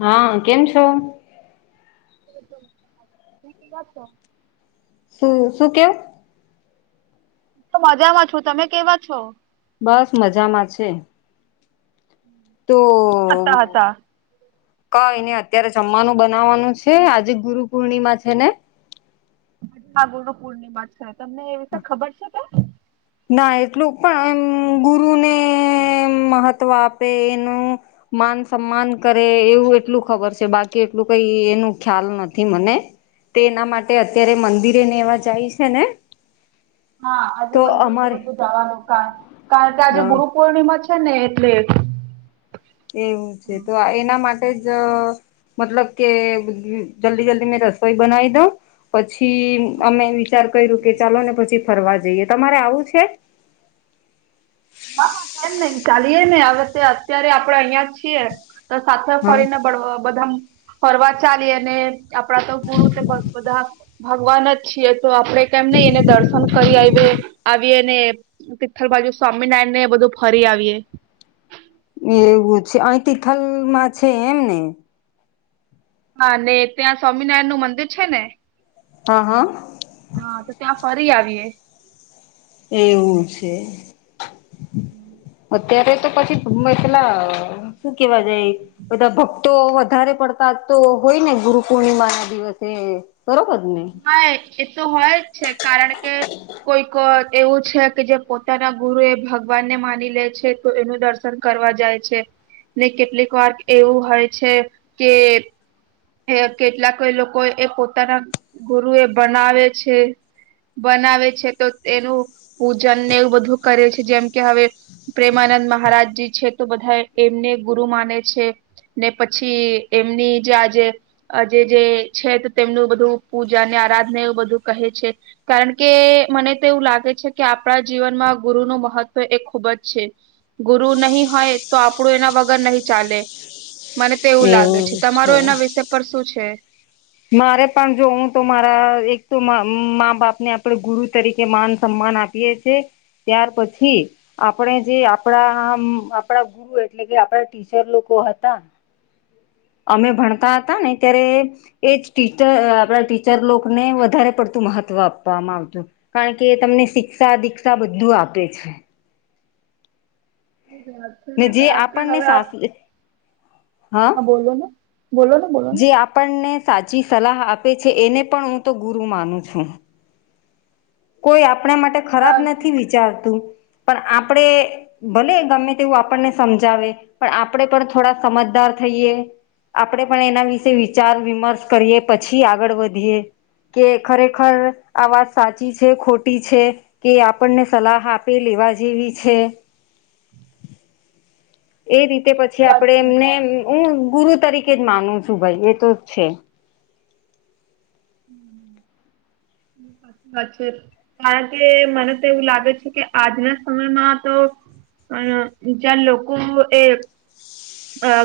હા કેમ છો, [unintelligible] શું શું ક્યો, હું તો મજામાં છું તમે કેવા છો, બસ મજા માં છે, તો, કરતા હતા કય ને અત્યારે જમવાનું બનાવવાનું છે આજે ગુરુ પૂર્ણિમા છે ને, હા ગુરુપૂર્ણિમા છે તમને એ વિશે ખબર છે, કે? ના એટલું પણ એમ ગુરુને મહત્વ આપે એનું, માન સન્માન કરે એવું એટલું ખબર છે બાકી એટલું કઈ એનું ખ્યાલ નથી મને તેના માટે અત્યારે મંદિરેને એવા જાય છે ને હા આજે તો મંદિર ને અમારે બધું જવાનું કારણ કે આજે હા ગુરુ, પૌર્ણિમા છે ને, એટલે, એવું છે તો એના માટે જ., મતલબ કે જલ્દી જલ્દી હું રસોઈ બનાવી દઉં., પછી અમે વિચાર્યું કે ચાલો ને ફરવા, જઈએ. તમારે આવવુ છે, હા, કેમ નહીં? ચાલીએ ને. અત્યારે આપણે અહીં જ છીએ., તો સાથે હા. ફરીને મળતા રહીશું., ફરવા ચાલીએ અને આપણા તો ગુરુ બધા ભગવાન જ છે. આપણે અહીં છીએ તો આપણે કેમ નહીં જઈએ? ભગવાનનાં દર્શન કરીને આવીએ, તીર્થલ બાજુ., સ્વામિનારાયણ ને એ બધું ફરી જ, એવું છે, અહીં તિથલમાં છે એમ ને?, હા ને, ત્યાં સ્વામિનારાયણનું મંદિર છે. ને, હા હા,, હા, તો ત્યાં ફરીને આવીએ., એવુ છે, અત્યારે તો પછી મટલા શું કહેવા જાય?, બધા ભક્તો વધારે પડતા હોય છે ને? બરોબર ને, હા, એ તો હોય જ છે, કારણ કે..., કોઈક એવું હોય છે કે જે પોતાના ગુરુને ભગવાન માની લે છે, તો તેઓ ગુરુનાં દર્શન કરવા માટે આવે છે., કરવા જાય છે ને? કેટલીક વાર એવું હોય છે કે., કેટલાક લોકો પોતાના ગુરુને ભગવાન માને છે., બનાવે છે, તો તેમનું પૂજન અને એવું બધું કરે છે, જેમ કે હવે, પ્રેમાનંદ મહારાજજી છે ને, તો ઘણા લોકો તેમને પોતાના ગુરુ માને છે., અને પછી એમનીજ આજે, આજે જે, પૂજા-આરાધના છે, એ બધું કરે છે. કારણ કે મનેતો એવું લાગે છે કે આપણા જીવનમાં ગુરુનું મહત્વ એ ખૂબ જ છે., ગુરુ નહીં હોય તો આપણું એના વગર નહિ ચાલે, મને તો એવું લાગે છે. તમારુ એના વિષય પર શુ છે,, મારે પણ જોવું હોય તો હું મારા મા-બાપને જ ગુરુ તરીકે માન અને સન્માન આપું., કે છે ત્યાર પછી, આપણે જે આપણા ગુરુ એટલે કે આપણા ટીચર લોકો હતા. અમે ભણતા હતા ને ત્યારે. એ જ ટીચર આપણા ટીચર લોકોને વધારે પડતું મહત્વ આપવામાં આવતું હતું. કારણ કે એ તમને શિક્ષા, દીક્ષા બધુ આપે છે. એ વાત છે ને, જે કારણ કે આપણને હવે સાસ આપણે. હા, બોલો ને, બોલો ને. બોલો ને જે આપણને સાચી સલાહ આપે છે, એને પણ હું ગુરુ માનું છું. કોઈ આપણા માટે ખરાબ નથી સાચી વિચારતું, પણ આપણે. ભલે ગમે તેવું આપણને સમજાવે, પણ આપણે પણ થોડા સમજદાર થઈએ. આપણે પણ એના વિશે વિચાર-વિમર્શ કરીએ અને પછી આગળ વધીએ. કે ખરેખર આ વાત સાચી સાચી છે કે ખોટી છે, કે આપણને સલાહ આપે એ લેવા જેવી છે. એ રીતે પછી વાત આપડે છે એમને હું ગુરુ તરીકે જ માનું છું. ભાઈ, એ તો છે. હા, બરાબર. કારણ કે મને તો એવું લાગે છે કે આજના સમયમાં તો. જ્યાં લોકો એ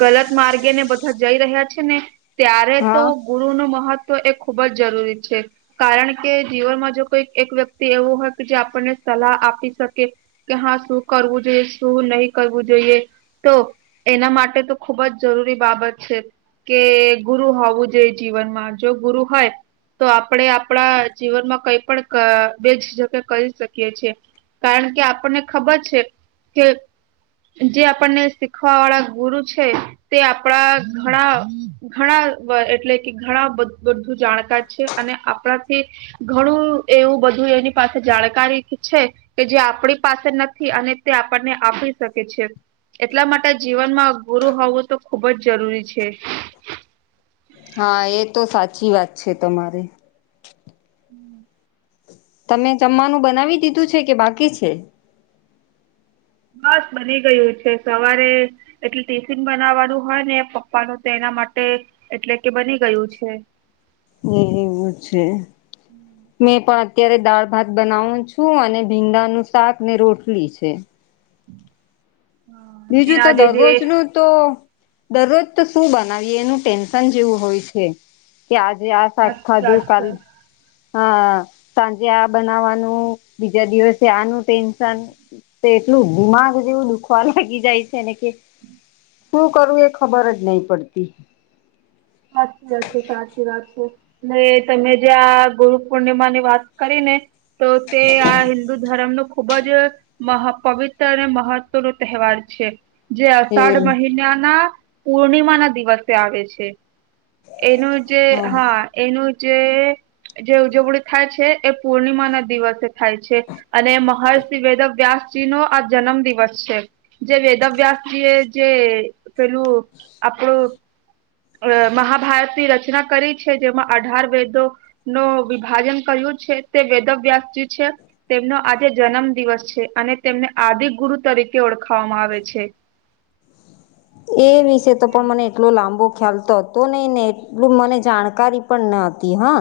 ગલત માર્ગે ને બધા જઈ રહ્યા છે ને. ત્યારે તો હા ગુરુનું મહત્વ ખૂબ જ જરૂરી છે. કારણ કે જીવનમાં જો કોઈક એક વ્યક્તિ એવું હોય કે જે આપણને સલાહ આપી શકે કે હા શું કરવું જોઈએ શું નહી કરવું જોઈએ તો એના માટે તો ખુબ જ જરૂરી બાબત છે કે ગુરુ હોવું જોઈએ જીવનમાં જો ગુરુ હોય તો આપણે આપણા જીવનમાં કઈ પણ ક બે ઝિઝક એ કરી શકીએ છીએ. કારણ કે આપણને ખબર છે કે જે આપણને શીખવા વાળા ગુરુ છે તે આપડા ઘણા ઘણા એટલે કે ઘણા બ બ જાણકાર છે અને આપણાથી ઘણું એવું બધું એની પાસે જાણકારી છે કે જે આપણી પાસે નથી અને તે આપણને આપી શકે છે એટલા માટે જીવનમાં ગુરુ હોવું તો ખુબ જ જરૂરી છે. હા એ તો સાચી વાત છે તમારી હમ તમે જમવાનું બનાવી દીધું છે કે બાકી છે? બસ બની ગયું છે સવારે એટલે ટિફિન બનાવવાનું હોય ને પપ્પાનું તો એના માટે એટલે કે બની ગયું છે હા એ એવું છે મેં પણ અત્યારે દાળ ભાત બનાવું છું અને ભીંડાનું શાક ને રોટલી છે હા અને બીજું તો આજે જે દરરોજનું તો દરરોજ તો શું બનાવીએ એનું ટેન્શન જેવું હોય છે કે આજે આ શાક સાચી ખાદુ વાત કાલ છે હા સાંજે આ બનાવવાનું બીજા દિવસે આનું ટેન્શન તો એટલું દિમાગ જેવું દુખવા લાગી જાય છેને કે શું કરવું એ ખબર જ નહી પડતી સાચી વાત છે સાચી વાત છે ને તમે જે આ ગુરુ પૂર્ણિમા ની વાત કરી ને તો તે આ હિન્દુ ધર્મ નો ખુબ જ મહા પવિત્ર અને મહત્વનો તહેવાર છે જે એ અષાઢ મહિનાના પૂર્ણિમા ના દિવસે આવે છે એનું જે હા એનું જે જે ઉજવણી થાય છે એ પૂર્ણિમા ના દિવસે થાય છે. અને મહર્ષિ વેદ વ્યાસ તેનો આ જન્મ દિવસ છે જે વેદવ્યાસજી એ જે પેલું આપડું અહ મહાભારતની રચના કરી છે જેમાં અઢાર વેદો નું વિભાજન કર્યું છે તે વેદ વ્યાસજી છે તેમનો આજે જન્મ દિવસ છે અને તેમને આદિ ગુરુ તરીકે ઓળખાવામાં આવે છે [inaudible] એ વિશે તો પણ મને એટલો લાંબો ખ્યાલ તો હતો ને ને એટલું મને જાણકારી પણ ન હતી હા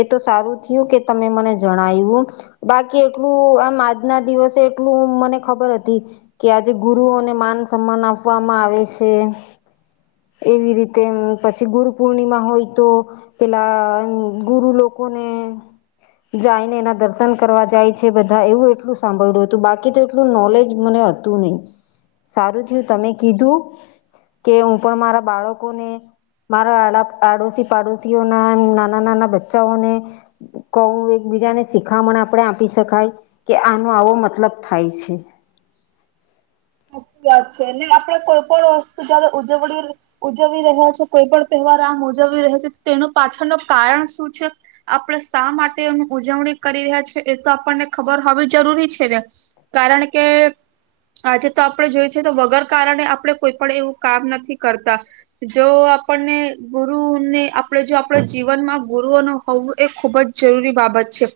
એ તો સારું થયું કે તમે મને જણાવ્યું બાકી એટલું આમ આજના દિવસે એટલું મને ખબર હતી કે આજે ગુરુઓને માન સમાન આપવામાં આવે છે એવી રીતે પછી ગુરુ પૂર્ણિમા હોય તો પેલા ગુરુ લોકો ને જાયને એના દર્શન કરવા જાય છે બધા એવું એટલું સાંભળ્યું હતું બાકી તો એટલું નોલેજ મને હત તું નહીં સારું થયું તમે કીધું કે હું પણ મારા બાળકોને મારા આડા-આડોશી પાડોશીઓના નાના નાના બચ્ચાઓને કહું એકબીજાને શીખામણ આપડે આપી શકાય કે આનો આવો મતલબ થાય છે. ત્યાં છે ને આપડે કોઈ પણ વસ્તુ જયારે ઉજવણી ઉજવી રહ્યા છે કોઈ પણ તહેવાર આમ ઉજવવી રહ્યા છી તેનું પાછળનું કારણ શું છે આપડે શા માટે એની ઉજવણી કરી રહ્યા છી એ તો આપણને ખબર હોવી જરૂરી છે ને કારણ કે આજે તો આપડે જોઈ છે તો વગર કારણે આપડે કોઈ પણ એવું કામ નથી કરતા. જો આપણને ગુરુને આપણે જો આપણા જીવન માં ગુરુઓ ન હોવું એ ખુબ જ જરૂરી બાબત છે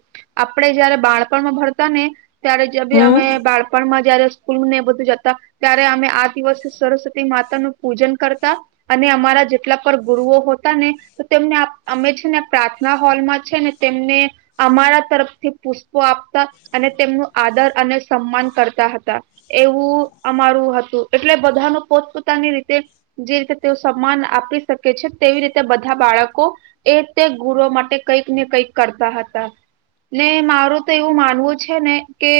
આપણે જયારે બાળપણમાં ભણતા ને ત્યારેજા ભી હમ અમે બાળપણ માં જયારે સ્કૂલ ને એ બધું જ ત્યારે અમે આ દિવસે સરસ્વતી માતા નું પૂજન કરતા અને અમારા જેટલા પણ ગુરુઓ હોતા ને તો તેમને આપ અમે છે ને પ્રાર્થના હોલમાં છે ને તેમને અમારા તરફથી પુષ્પો આપતા અને તેમનું આદર અને સન્માન કરતા હતા. એવું અમારું હતું એટલે બધાનું પોતપોતાની રીતે જે રીતે તેઓ સન્માન આપી શકે છે તેવી રીતે બધા બાળકો એ તે ગુરુ માટે કંઈક ને કંઈક કરતા હતા. ને મારું તો એવું માનવું છે ને કે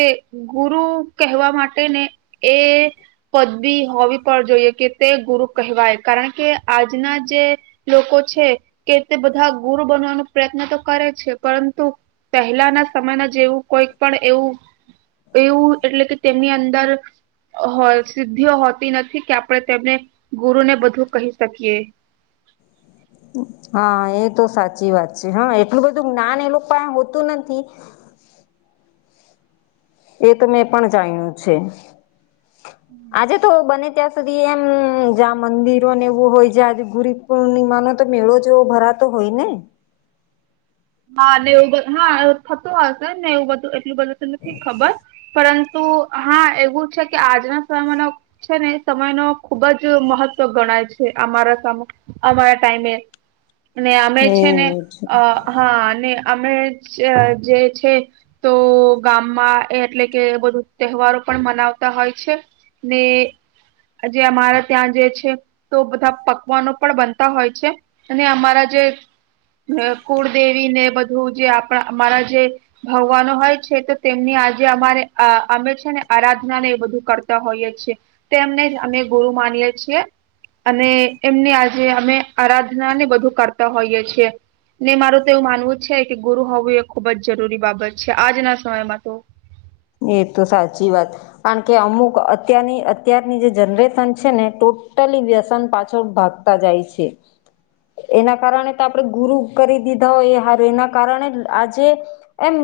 ગુરુ કહેવા માટે ને એ પદવી હોવી પણ જોઈએ કે તે ગુરુ કહેવાય કારણ કે આજના જે લોકો છે કે તે બધા ગુરુ બનવાનો પ્રયત્ન તો કરે છે પરંતુ પહેલા ના સમયમાં જેવું કોઈક પણ એવું એવું એટલે કે તેમની અંદર હોય સિદ્ધિઓ હોતી નથી કે આપણે તેમને ગુરુને બધું કહી શકીએ. હ, એ તો સાચી વાત છે. હ, એટલું બધું જ્ઞાન એ લોકો પાય હોતું નથી એ તો મેં પણ જાણ્યું છે. આજે તો બને ત્યાં આજ સુધી એમ જ્યાં મંદિરો ને એવું હોય જ્યાં ગુર પૂર્ણિમાનો તો મેળો જેવો ભરા તો હોયને? હા ને એવું બધ હા એ થતું હશે ને એવું બધું એટલું બધું નથી ખબર પરંતુ હા એવું છે કે આજના સમયનો છે ને એ સમય નો ખુબ જ મહત્વ ગણાય છે અમારા સામે અમારા ટાઈમે અને અમે છે ને એવું છે અ હા, અને અમે જ જે છે તો ગામમાં એટલે કે બધું તહેવારો પણ મનાવતા હોય છે ને આજે અમારા ત્યાં જે છે તો બધા પકવાનો પણ બનતા હોય છે અને અમારા જે કુળદેવી ને બધું જે આપણા અમારા જે ભગવાનો હોય છે તો તેમની આજે અમારે આ અમે છે ને આરાધના ને એ બધું કરતા હોઈએ છીએ. તેમને જ અમે ગુરુ માનીએે છીએ અને એમની આજે અમે આરાધના ને બધું કરતા હોઈએ છીએ. ને મારું તો એવું માનવું છે કે ગુરુ હોવું એ ખુબ જ જરૂરી બાબત છે આજના સમયમાં તો. એ તો સાચી વાત કારણ કે અમુક અત્યારની અત્યારની જે જનરેશન છે ને ટોટલી વ્યસન પાછળ ભાગ તા જાય છે. એના કારણે તો આપણે ગુરુ કરી દીધા હોય એ હારુ એના કારણે આજે એમ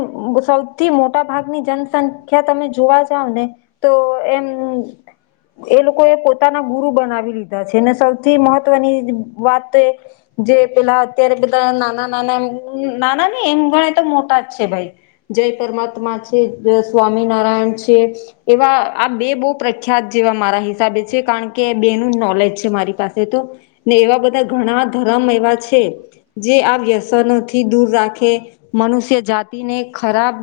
સૌથી મોટા ભાગની જન સંખ્યા તમે જોવા જાવ ને તો એમ એ લોકોએ પોતાના ગુરુ બનાવી લીધા છે અને સૌથી મહત્વની વાત તો એ જે પેલા અત્યારે બધા નાના નાના એમ નાના નહી એમ ગણે તો મોટા જ છે ભાઈ જય પરમાત્મા છે. સ્વામિનારાયણ છે. એવા આ બે બઉ પ્રખ્યાત જેવા મારા હિસાબે છે કારણ કે બે નું નોલેજ છે મારી પાસે તો ને એવા બધા ઘણા ધર્મ એવા છે જે આ વ્યસનોથી દૂર રાખે, મનુષ્ય જાતિને ખરાબ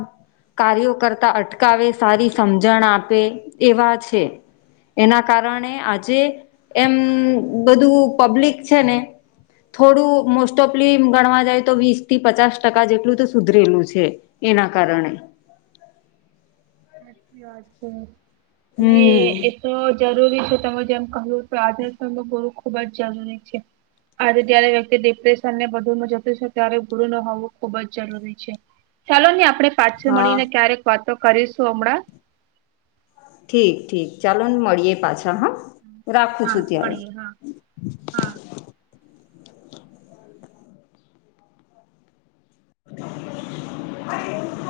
કાર્યો કરતા અટકાવે, સારી સમજણ આપે એવા છે. એના કારણે આજે એમ બધું પબ્લિક છે ને થોડું મોસ્ટ ઓફલી ગણવા જાય તો વીસ થી પચાસ ટકા જેટલું તો સુધરેલું છે એના કારણે. સાચી વાત છે અને હમ એ તો જરૂરી છે તમે જેમ કહ્યું તો આજના સમયમાં ગુરુ ખુબ જ જરૂરી છે. આજે જય્યારે વ્યક્તિ ડિપ્રેશન ને બધુંમાં જતું છે ત્યારે ગુર ન હોવું ખુબ જ જરૂરી છે. ચાલો ને આપણે પાછું હા મળીને ક્યારેક વાતો કરીશું હમણાં. ઠીક. ઠીક. ચાલો ને મળીએે. હ હ. હા, મળીએ. હા. હા. [inaudible]